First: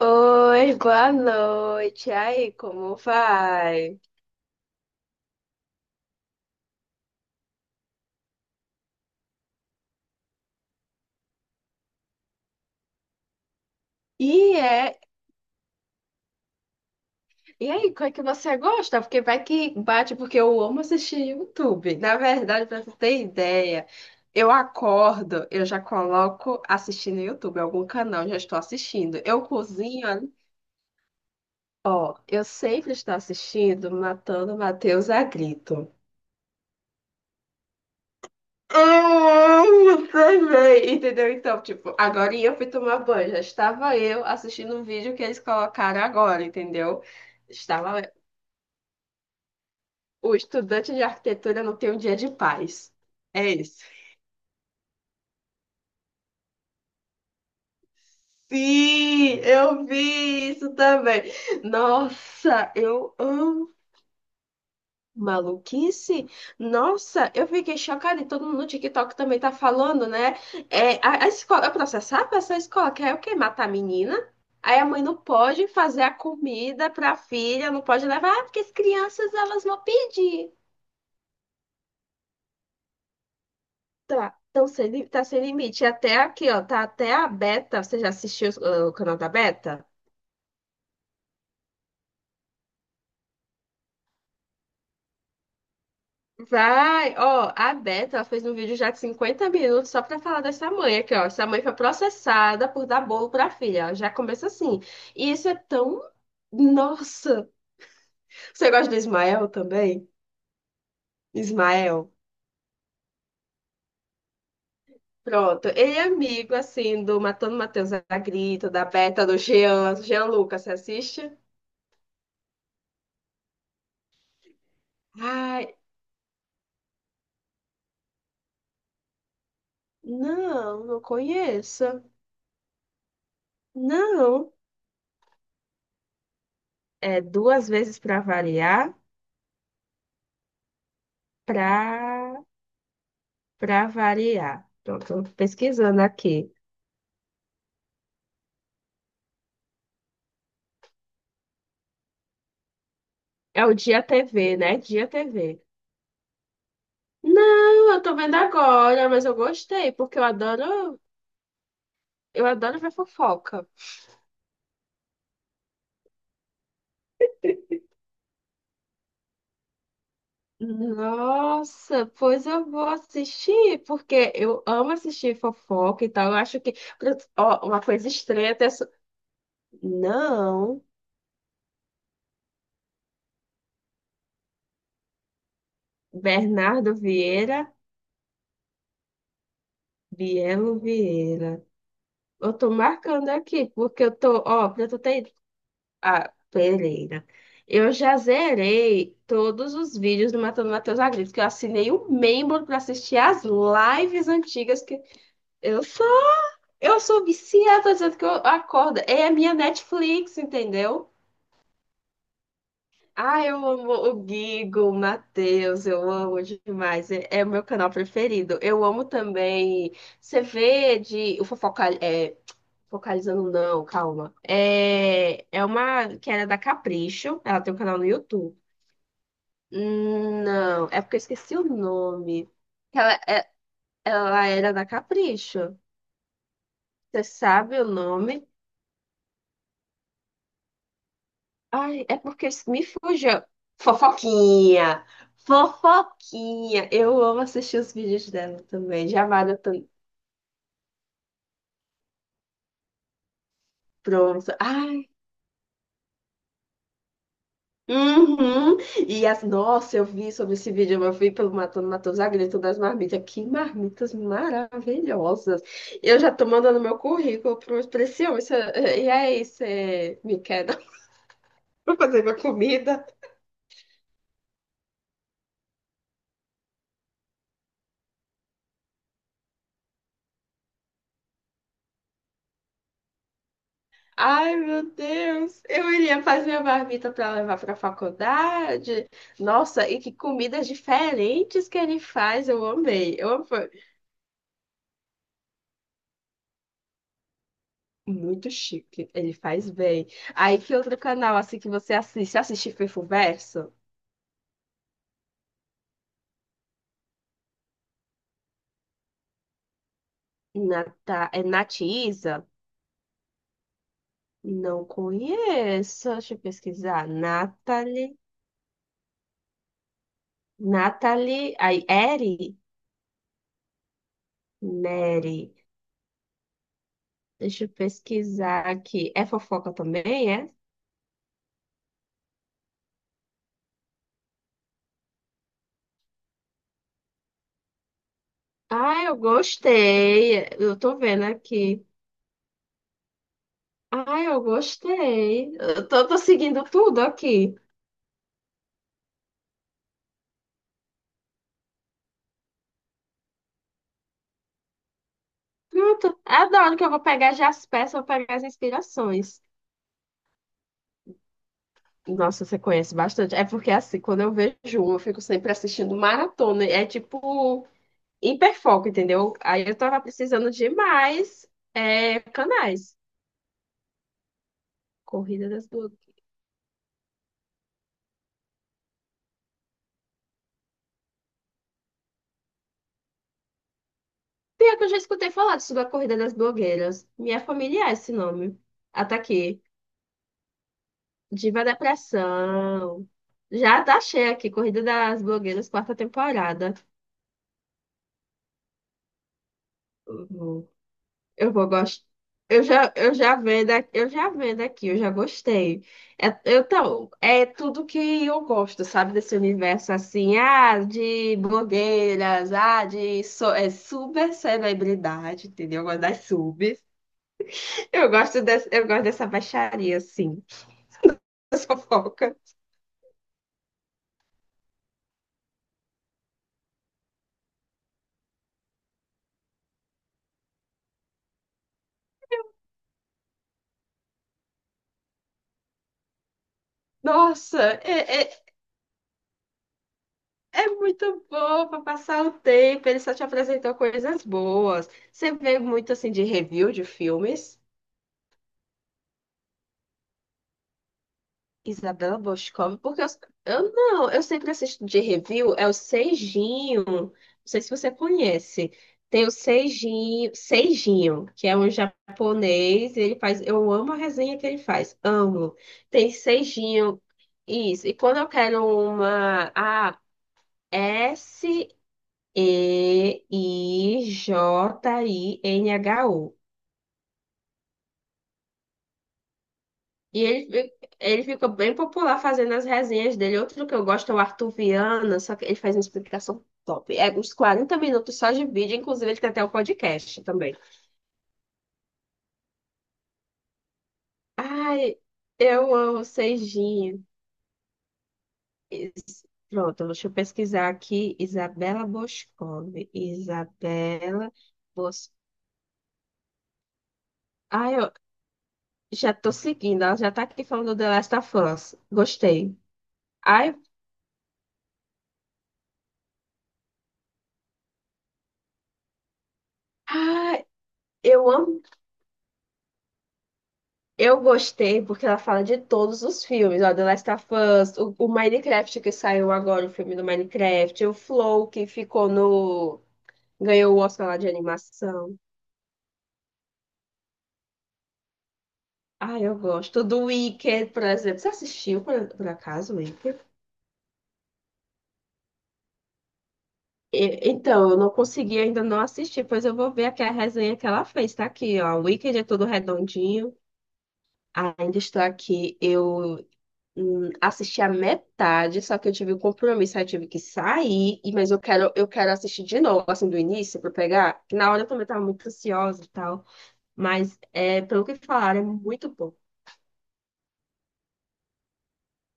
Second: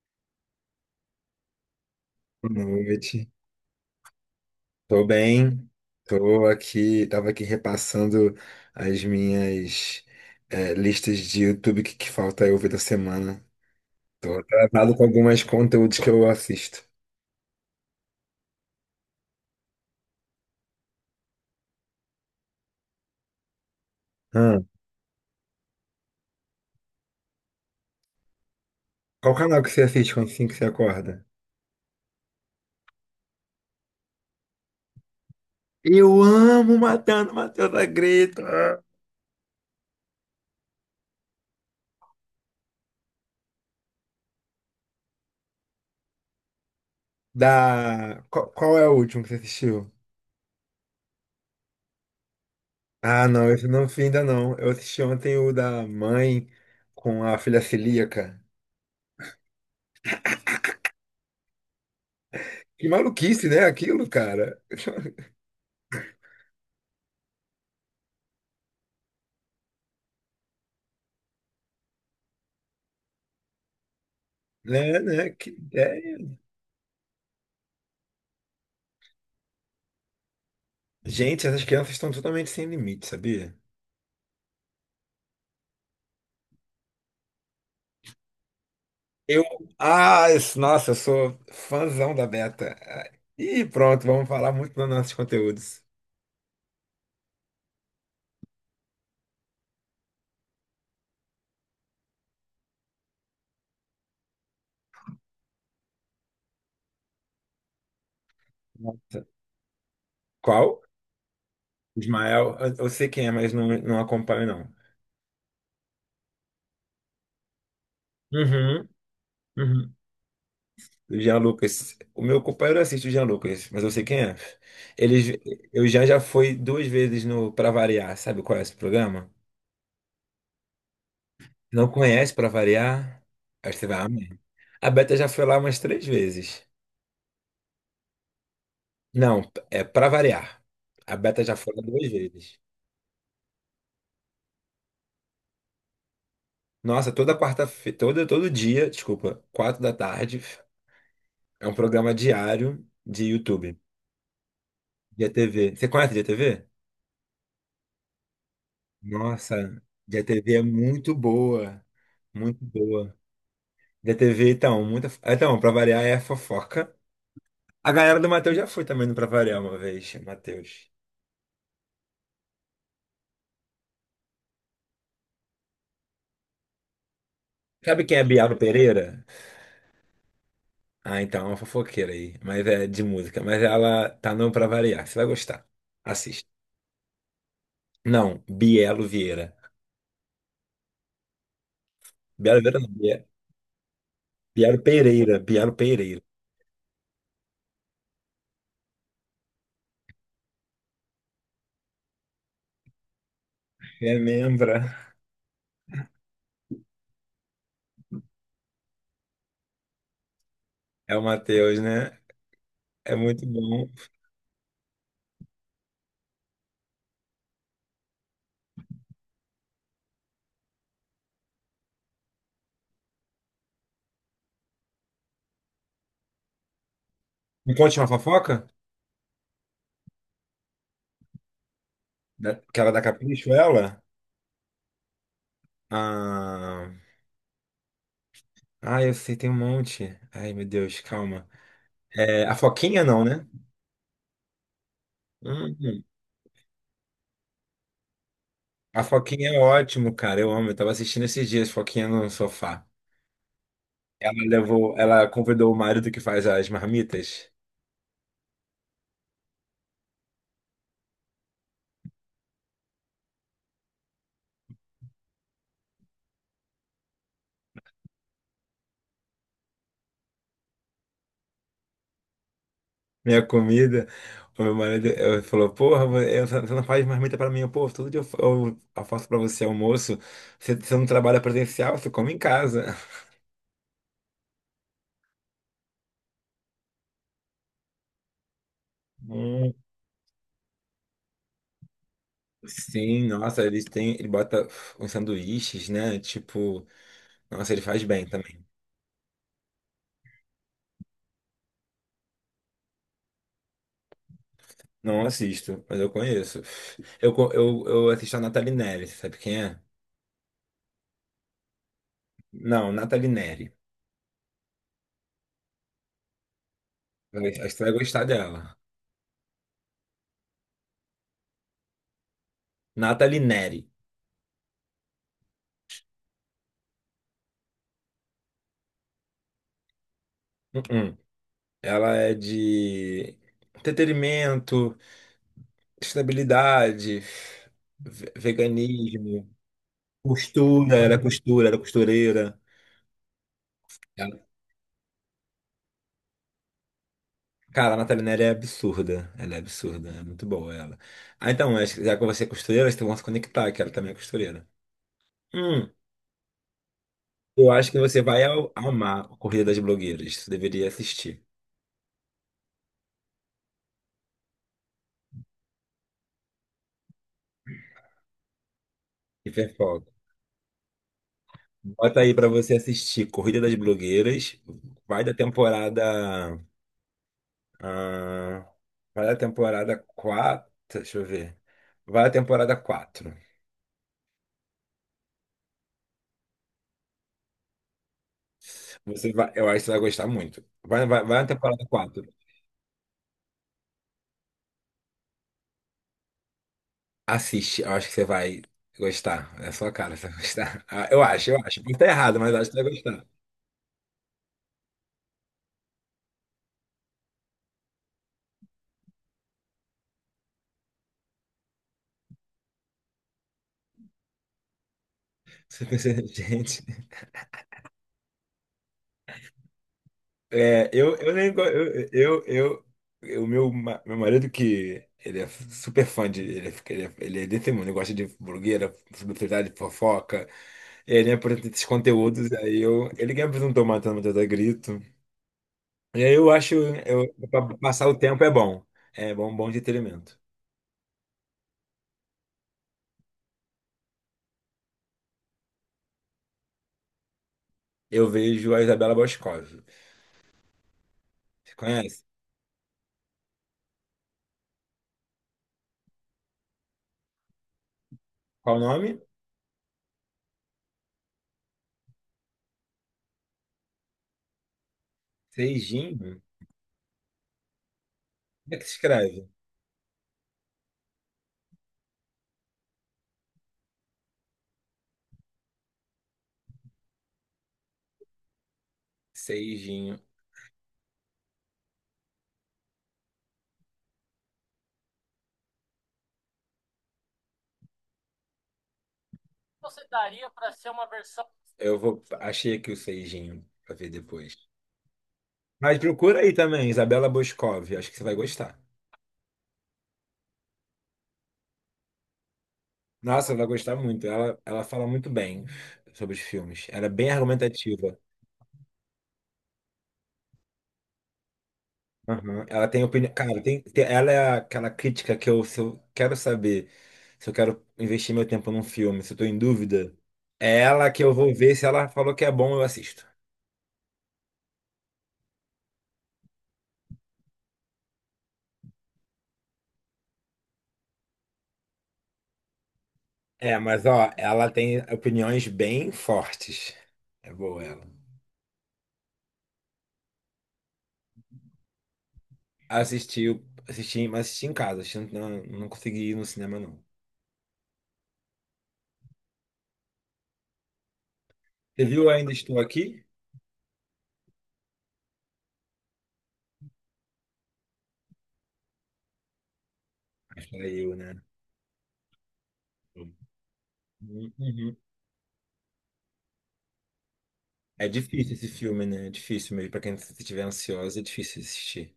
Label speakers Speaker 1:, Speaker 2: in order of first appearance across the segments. Speaker 1: Oi, boa noite. E aí,
Speaker 2: Boa
Speaker 1: como
Speaker 2: noite.
Speaker 1: vai?
Speaker 2: Tô bem. Tô aqui, tava aqui repassando as minhas listas de YouTube que falta eu ver da semana. Tô
Speaker 1: E
Speaker 2: atrasado
Speaker 1: é,
Speaker 2: com alguns conteúdos que eu assisto.
Speaker 1: e aí, qual é que você gosta? Porque vai que bate, porque eu amo assistir YouTube. Na verdade, pra você ter ideia,
Speaker 2: Ah,
Speaker 1: eu já coloco assistindo YouTube, algum canal, já estou assistindo.
Speaker 2: qual
Speaker 1: Eu
Speaker 2: canal que você assiste quando
Speaker 1: cozinho,
Speaker 2: assim que você acorda?
Speaker 1: ó, eu sempre estou assistindo Matando Matheus a Grito.
Speaker 2: Eu amo Matando Matheus da Greta.
Speaker 1: Eu também, entendeu? Então, tipo, agora eu fui tomar banho. Já estava eu assistindo um vídeo que eles colocaram agora, entendeu? Estava
Speaker 2: Qual, qual é o último que você assistiu?
Speaker 1: o estudante de arquitetura não tem um dia de paz.
Speaker 2: Ah,
Speaker 1: É
Speaker 2: não, esse
Speaker 1: isso.
Speaker 2: não vi ainda não. Eu assisti ontem o da mãe com a filha celíaca.
Speaker 1: Sim, eu vi isso também. Nossa,
Speaker 2: Que
Speaker 1: eu
Speaker 2: maluquice, né?
Speaker 1: amo.
Speaker 2: Aquilo, cara.
Speaker 1: Maluquice? Nossa, eu fiquei chocada e todo mundo no TikTok também tá falando, né? É, a escola, eu processava essa escola, quer o quê? Matar a menina? Aí a
Speaker 2: Né,
Speaker 1: mãe não
Speaker 2: né? Que
Speaker 1: pode fazer a
Speaker 2: ideia.
Speaker 1: comida pra filha, não pode levar, ah, porque as crianças elas vão pedir.
Speaker 2: Gente, essas crianças estão totalmente sem limite, sabia?
Speaker 1: Tá, então sem, li- tá sem limite. E até aqui, ó, tá até a Beta, você já assistiu, ah, o canal da
Speaker 2: Eu,
Speaker 1: Beta?
Speaker 2: Nossa, eu sou fãzão da Beta. E pronto, vamos falar muito dos nossos conteúdos.
Speaker 1: Vai, ó, a Beta, ela fez um vídeo já de 50 minutos só pra falar dessa mãe aqui, ó. Essa mãe foi processada por dar bolo pra filha, ó. Já começa assim. E isso é tão. Nossa! Você gosta do
Speaker 2: Nossa.
Speaker 1: Ismael também?
Speaker 2: Qual?
Speaker 1: Ismael.
Speaker 2: Ismael, eu sei quem é, mas não acompanho, não.
Speaker 1: Pronto. Ele é amigo, assim, do Matando Matheus da Grito, da
Speaker 2: Uhum,
Speaker 1: Beta, do
Speaker 2: uhum.
Speaker 1: Jean. Jean Lucas, você
Speaker 2: O
Speaker 1: assiste?
Speaker 2: Jean Lucas. O meu companheiro assiste o Jean Lucas, mas eu sei quem é. Ele,
Speaker 1: Ai,
Speaker 2: eu já foi duas vezes no Pra Variar, sabe qual é esse programa?
Speaker 1: não, não conheço.
Speaker 2: Não conhece para variar? Acho que você vai amar.
Speaker 1: Não.
Speaker 2: A Beta já foi lá umas três vezes.
Speaker 1: É duas vezes pra variar,
Speaker 2: Não, é para variar. A Beta já foi lá duas
Speaker 1: pra.
Speaker 2: vezes.
Speaker 1: Para variar. Pronto, tô pesquisando aqui.
Speaker 2: Nossa, toda quarta-feira, todo dia, desculpa, quatro da tarde, é um programa diário de
Speaker 1: É o
Speaker 2: YouTube,
Speaker 1: Dia TV, né? Dia
Speaker 2: de
Speaker 1: TV.
Speaker 2: ATV. Você conhece de ATV?
Speaker 1: Não, eu tô vendo agora, mas eu
Speaker 2: Nossa,
Speaker 1: gostei,
Speaker 2: de
Speaker 1: porque
Speaker 2: ATV é muito boa,
Speaker 1: eu
Speaker 2: muito
Speaker 1: adoro ver
Speaker 2: boa.
Speaker 1: fofoca.
Speaker 2: De ATV, então, muita. Então, para variar é fofoca. A galera do Matheus já foi também no Pra Variar uma vez, Matheus.
Speaker 1: Nossa, pois eu vou assistir, porque eu amo assistir fofoca e tal. Eu acho que, ó, uma
Speaker 2: Sabe
Speaker 1: coisa
Speaker 2: quem é
Speaker 1: estranha
Speaker 2: Bialo
Speaker 1: até so-
Speaker 2: Pereira?
Speaker 1: Não,
Speaker 2: Ah, então, é uma fofoqueira aí, mas é de música. Mas ela tá não pra variar. Você vai gostar. Assista.
Speaker 1: Bernardo Vieira,
Speaker 2: Não, Bielo Vieira.
Speaker 1: Bielo Vieira. Eu
Speaker 2: Bielo
Speaker 1: tô
Speaker 2: Vieira não, Bie-
Speaker 1: marcando aqui, porque eu tô, ó,
Speaker 2: Bielo
Speaker 1: pra tu ter.
Speaker 2: Pereira. Bielo Pereira.
Speaker 1: Ah, Pereira. Eu já zerei todos os vídeos do Matando Matheus Agripto, que eu assinei o membro para assistir as lives antigas que
Speaker 2: Remembra?
Speaker 1: eu sou, eu sou viciada, dizendo que eu acordo. É a minha Netflix, entendeu?
Speaker 2: É o Matheus, né? É
Speaker 1: Ah,
Speaker 2: muito
Speaker 1: eu
Speaker 2: bom.
Speaker 1: amo o Gigo, o Matheus, eu amo demais. É, é o meu canal preferido. Eu amo também. Você vê de o fofoca, é, focalizando não, calma. É, é uma que era da Capricho. Ela tem
Speaker 2: Me
Speaker 1: um canal
Speaker 2: conte
Speaker 1: no
Speaker 2: uma
Speaker 1: YouTube.
Speaker 2: fofoca?
Speaker 1: Não, é porque eu esqueci o nome.
Speaker 2: Que ela dá
Speaker 1: Ela, é-
Speaker 2: capricho, ela?
Speaker 1: ela era da Capricho.
Speaker 2: Ah,
Speaker 1: Você sabe o nome?
Speaker 2: eu sei, tem um monte. Ai, meu Deus, calma.
Speaker 1: Ai, é
Speaker 2: É,
Speaker 1: porque
Speaker 2: a
Speaker 1: me
Speaker 2: Foquinha não, né?
Speaker 1: fuja. Fofoquinha!
Speaker 2: Hum, hum.
Speaker 1: Fofoquinha! Eu amo assistir os vídeos dela
Speaker 2: A
Speaker 1: também. Já
Speaker 2: Foquinha
Speaker 1: vale
Speaker 2: é
Speaker 1: tanto.
Speaker 2: ótimo, cara. Eu amo. Eu tava assistindo esses dias, Foquinha no sofá.
Speaker 1: Pronto. Ai.
Speaker 2: Ela convidou o marido que faz as marmitas,
Speaker 1: Uhum. E as, nossa, eu vi sobre esse vídeo, eu vi pelo Matando Matheus a Grito das marmitas. Que marmitas maravilhosas. Eu já tô mandando meu currículo para esse homem. Isso é- E aí, você me quer dar pra fazer minha comida?
Speaker 2: minha comida. O meu marido falou: Porra, você não faz marmita pra mim, todo dia eu faço pra você almoço. Você não trabalha presencial, você come em casa.
Speaker 1: Ai, meu Deus. Eu iria fazer minha marmita para levar para a faculdade.
Speaker 2: Hum,
Speaker 1: Nossa, e que comidas diferentes que ele faz. Eu amei.
Speaker 2: sim,
Speaker 1: Eu amo.
Speaker 2: nossa, ele bota uns sanduíches, né? Tipo, nossa, ele faz bem
Speaker 1: Muito
Speaker 2: também.
Speaker 1: chique. Ele faz bem. Aí, que outro canal, assim, que você assiste? Você assiste Fifuverso?
Speaker 2: Não assisto, mas eu conheço. Eu assisto a Nathalie Neri, você sabe quem é?
Speaker 1: Nata... É Natiza?
Speaker 2: Não, Nathalie Neri.
Speaker 1: Não conheço. Deixa eu pesquisar.
Speaker 2: Acho que você vai
Speaker 1: Natalie.
Speaker 2: gostar dela.
Speaker 1: Natalie. Aí, Eri?
Speaker 2: Nathalie Neri.
Speaker 1: Neri. Deixa eu pesquisar aqui. É fofoca também, é?
Speaker 2: Uh-uh. Ela é de entretenimento, estabilidade,
Speaker 1: Ah, eu
Speaker 2: veganismo,
Speaker 1: gostei. Eu
Speaker 2: costura.
Speaker 1: tô
Speaker 2: Ela é
Speaker 1: vendo
Speaker 2: costura, ela é
Speaker 1: aqui.
Speaker 2: costureira.
Speaker 1: Ah,
Speaker 2: Ela-
Speaker 1: eu gostei. Eu tô seguindo tudo aqui.
Speaker 2: Cara, a Natalina é absurda. Ela é absurda, é muito boa ela. Ah, então, acho que já que você é costureira, vocês vão se conectar, que ela também é costureira. Hum,
Speaker 1: Pronto. Adoro que eu vou pegar já as
Speaker 2: eu acho
Speaker 1: peças,
Speaker 2: que
Speaker 1: vou pegar as
Speaker 2: amar a
Speaker 1: inspirações.
Speaker 2: Corrida das Blogueiras. Você deveria assistir.
Speaker 1: Nossa, você conhece bastante. É porque assim, quando eu vejo uma, eu fico sempre assistindo maratona. É tipo hiperfoco, entendeu?
Speaker 2: E
Speaker 1: Aí eu tava
Speaker 2: fofoca.
Speaker 1: precisando de mais é,
Speaker 2: Bota aí pra você
Speaker 1: canais.
Speaker 2: assistir Corrida das Blogueiras. Vai da
Speaker 1: Corrida das blogueiras.
Speaker 2: temporada. Ah, vai da temporada quatro. Deixa eu ver. Vai da temporada quatro.
Speaker 1: Pior que eu já escutei falar disso da Corrida das Blogueiras. Minha família é esse nome. Ah, tá
Speaker 2: Você vai,
Speaker 1: aqui.
Speaker 2: eu acho que você vai gostar muito. Vai na
Speaker 1: Diva
Speaker 2: temporada quatro.
Speaker 1: Depressão. Já tá cheia aqui, Corrida das Blogueiras, quarta temporada.
Speaker 2: Assiste, eu acho que você vai gostar. É a sua cara, você vai
Speaker 1: Uhum.
Speaker 2: gostar. Ah,
Speaker 1: Eu
Speaker 2: eu
Speaker 1: vou
Speaker 2: acho. Pode estar
Speaker 1: gostar.
Speaker 2: errado, mas eu
Speaker 1: Eu
Speaker 2: acho que você
Speaker 1: já,
Speaker 2: vai
Speaker 1: eu
Speaker 2: gostar.
Speaker 1: já vendo aqui, eu já vendo aqui, eu já gostei. É, eu, então, é tudo que eu gosto, sabe, desse universo assim, ah, de blogueiras, ah, de so, é, super celebridade, entendeu?
Speaker 2: Você
Speaker 1: Eu gosto
Speaker 2: pensa,
Speaker 1: das
Speaker 2: gente.
Speaker 1: subs. Eu gosto dessa baixaria, assim,
Speaker 2: É, eu nem go-
Speaker 1: dessa fofoca.
Speaker 2: eu- O meu, meu marido que ele é super fã de, ele é desse mundo, ele gosta de blogueira, celebridade, fofoca, e ele me apresenta esses conteúdos, ele que me apresentou Matando Matheus a Grito, e aí eu acho, eu, pra
Speaker 1: Nossa,
Speaker 2: passar o
Speaker 1: é,
Speaker 2: tempo
Speaker 1: é,
Speaker 2: é bom, bom entretenimento.
Speaker 1: é muito bom para passar o tempo. Ele só te apresentou coisas boas. Você vê muito assim de review de filmes.
Speaker 2: Eu vejo a Isabela Boscov, você
Speaker 1: Isabela
Speaker 2: conhece?
Speaker 1: Boscov, porque eu não, eu sempre assisto de review, é o Seijinho, não sei se você conhece,
Speaker 2: Qual o nome?
Speaker 1: tem o Seijinho, Seijinho, que é um japonês, ele faz, eu amo a resenha que ele faz, amo. Tem
Speaker 2: Seijinho?
Speaker 1: Seijinho, isso, e quando eu quero
Speaker 2: Como é que se escreve?
Speaker 1: uma, a S-E-I-J-I-N-H-U,
Speaker 2: Seijinho,
Speaker 1: e ele, fi- ele ficou bem popular fazendo as resenhas dele. Outro que eu gosto é o Arthur Viana, só que ele faz uma explicação top. É uns 40 minutos só de vídeo, inclusive ele tem até o podcast também.
Speaker 2: eu vou, achei aqui o Seijinho, pra ver depois.
Speaker 1: Ai, eu
Speaker 2: Mas
Speaker 1: amo
Speaker 2: procura aí também,
Speaker 1: Serginho.
Speaker 2: Isabela Boscov, acho que você vai gostar.
Speaker 1: Is- Pronto, deixa eu pesquisar aqui. Isabela Boscov.
Speaker 2: Nossa, vai gostar muito.
Speaker 1: Isabela
Speaker 2: Ela fala
Speaker 1: Bos...
Speaker 2: muito bem sobre os filmes. Ela é bem
Speaker 1: Ai, eu
Speaker 2: argumentativa.
Speaker 1: já tô seguindo, ela já tá aqui falando do The Last of Us. Gostei.
Speaker 2: Aham. Ela tem opinião.
Speaker 1: Ai,
Speaker 2: Cara, ela é aquela crítica que eu, se eu quero saber se eu quero investir meu tempo num filme, se eu tô em dúvida,
Speaker 1: ai,
Speaker 2: é ela que
Speaker 1: eu
Speaker 2: eu vou
Speaker 1: amo.
Speaker 2: ver. Se ela falou que é bom, eu assisto.
Speaker 1: Eu gostei porque ela fala de todos os filmes, ó, The Last of Us, o Minecraft que saiu agora, o filme do Minecraft, o Flow que ficou no... ganhou
Speaker 2: É,
Speaker 1: o
Speaker 2: mas
Speaker 1: Oscar lá de
Speaker 2: ó, ela tem
Speaker 1: animação.
Speaker 2: opiniões bem fortes. É boa ela.
Speaker 1: Ah, eu gosto. Do Wicked, por exemplo. Você assistiu, por acaso, o Wicked?
Speaker 2: Assisti, assisti, mas assisti em casa, não, não consegui ir no cinema, não.
Speaker 1: E- então, eu não consegui ainda não assistir, pois eu vou ver aqui a resenha que ela fez. Tá aqui, ó. O
Speaker 2: Você
Speaker 1: Wicked é
Speaker 2: viu
Speaker 1: todo
Speaker 2: Ainda Estou Aqui?
Speaker 1: redondinho. Ainda estou aqui. Eu assisti a metade, só que eu tive um compromisso, aí eu tive que
Speaker 2: Acho que era
Speaker 1: sair, e-
Speaker 2: eu,
Speaker 1: mas
Speaker 2: né?
Speaker 1: eu quero assistir de novo, assim, do início, pra pegar, que na hora eu também
Speaker 2: Uhum.
Speaker 1: tava muito ansiosa e tal, mas é, pelo que
Speaker 2: É
Speaker 1: falaram, é
Speaker 2: difícil esse
Speaker 1: muito
Speaker 2: filme,
Speaker 1: bom.
Speaker 2: né? É difícil mesmo. Pra quem estiver ansiosa, é difícil assistir.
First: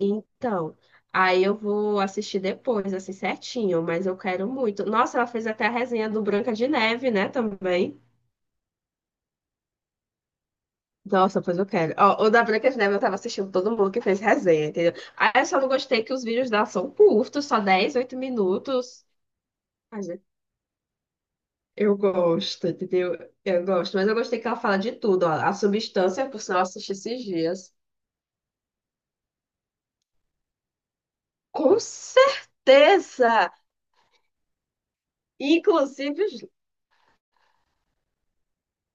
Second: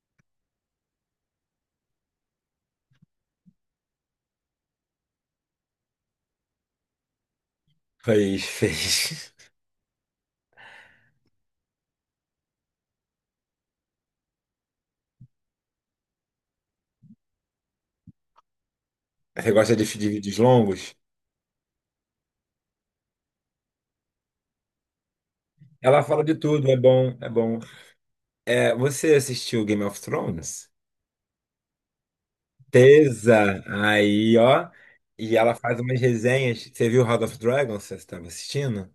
Speaker 1: Então, aí eu vou assistir depois, assim, certinho, mas eu quero muito. Nossa, ela fez até a resenha do Branca de Neve, né, também.
Speaker 2: Fez, fez.
Speaker 1: Nossa, pois eu quero. Ó, o da Branca de Neve eu tava assistindo todo mundo que fez resenha, entendeu? Aí eu só não gostei que os vídeos dela são curtos, só 10, 8 minutos.
Speaker 2: Você gosta de vídeos longos?
Speaker 1: Eu gosto, entendeu? Eu gosto, mas eu gostei que ela fala de tudo, ó. A
Speaker 2: Ela fala
Speaker 1: substância,
Speaker 2: de
Speaker 1: por sinal, eu
Speaker 2: tudo, é
Speaker 1: assisti
Speaker 2: bom,
Speaker 1: esses
Speaker 2: é bom.
Speaker 1: dias.
Speaker 2: É, você assistiu Game of Thrones?
Speaker 1: Com certeza!
Speaker 2: Tesa! Aí, ó. E ela faz umas
Speaker 1: Inclusive. Os-
Speaker 2: resenhas. Você viu House of Dragons? Você estava assistindo?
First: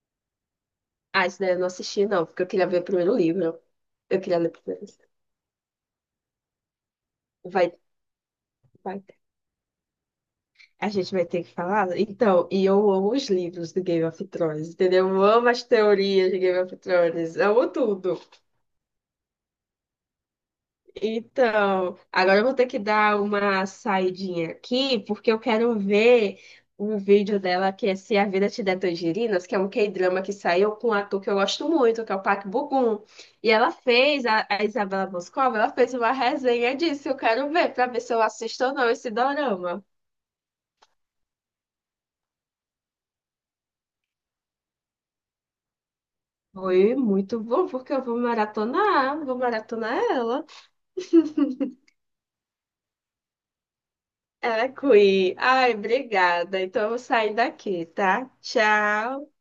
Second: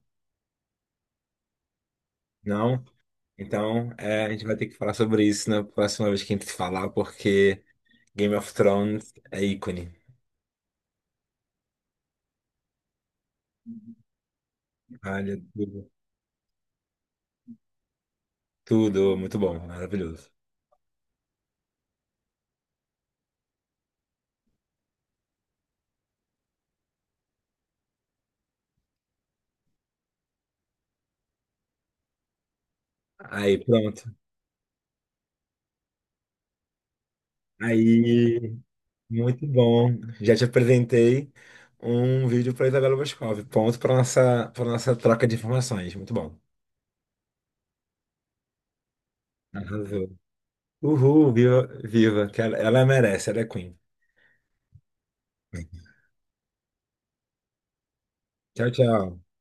Speaker 1: Ah, isso daí eu não assisti, não, porque eu queria
Speaker 2: Não?
Speaker 1: ver primeiro o livro.
Speaker 2: Então,
Speaker 1: Eu
Speaker 2: é, a
Speaker 1: queria
Speaker 2: gente
Speaker 1: ler
Speaker 2: vai ter que
Speaker 1: primeiro.
Speaker 2: falar sobre isso na próxima vez que a gente se falar, porque
Speaker 1: Vai,
Speaker 2: Game of
Speaker 1: vai.
Speaker 2: Thrones é ícone.
Speaker 1: A gente vai ter que falar? Então, e eu amo os livros do Game of Thrones, entendeu? Eu
Speaker 2: Olha,
Speaker 1: amo as
Speaker 2: tudo,
Speaker 1: teorias de Game of Thrones, eu amo tudo.
Speaker 2: tudo, muito bom, maravilhoso.
Speaker 1: Então, agora eu vou ter que dar uma saidinha aqui, porque eu quero ver um vídeo dela que é Se a Vida Te Der Tangerinas, que é um K-drama que saiu com um ator que eu gosto muito, que é o Park Bo-gum. E
Speaker 2: Aí,
Speaker 1: ela
Speaker 2: pronto.
Speaker 1: fez, a Isabela Boscova, ela fez uma resenha disso, eu quero ver, pra ver se eu
Speaker 2: Aí,
Speaker 1: assisto ou não esse
Speaker 2: muito
Speaker 1: dorama.
Speaker 2: bom. Já te apresentei um vídeo para Isabela Boscov. Ponto para nossa troca de informações. Muito bom.
Speaker 1: Foi muito bom, porque eu vou maratonar
Speaker 2: Arrasou.
Speaker 1: ela.
Speaker 2: Uhul, viva, viva, que ela merece, ela é queen.
Speaker 1: Ela é Queen. Ai, obrigada. Então eu vou sair daqui, tá?
Speaker 2: Tchau, tchau.
Speaker 1: Tchau.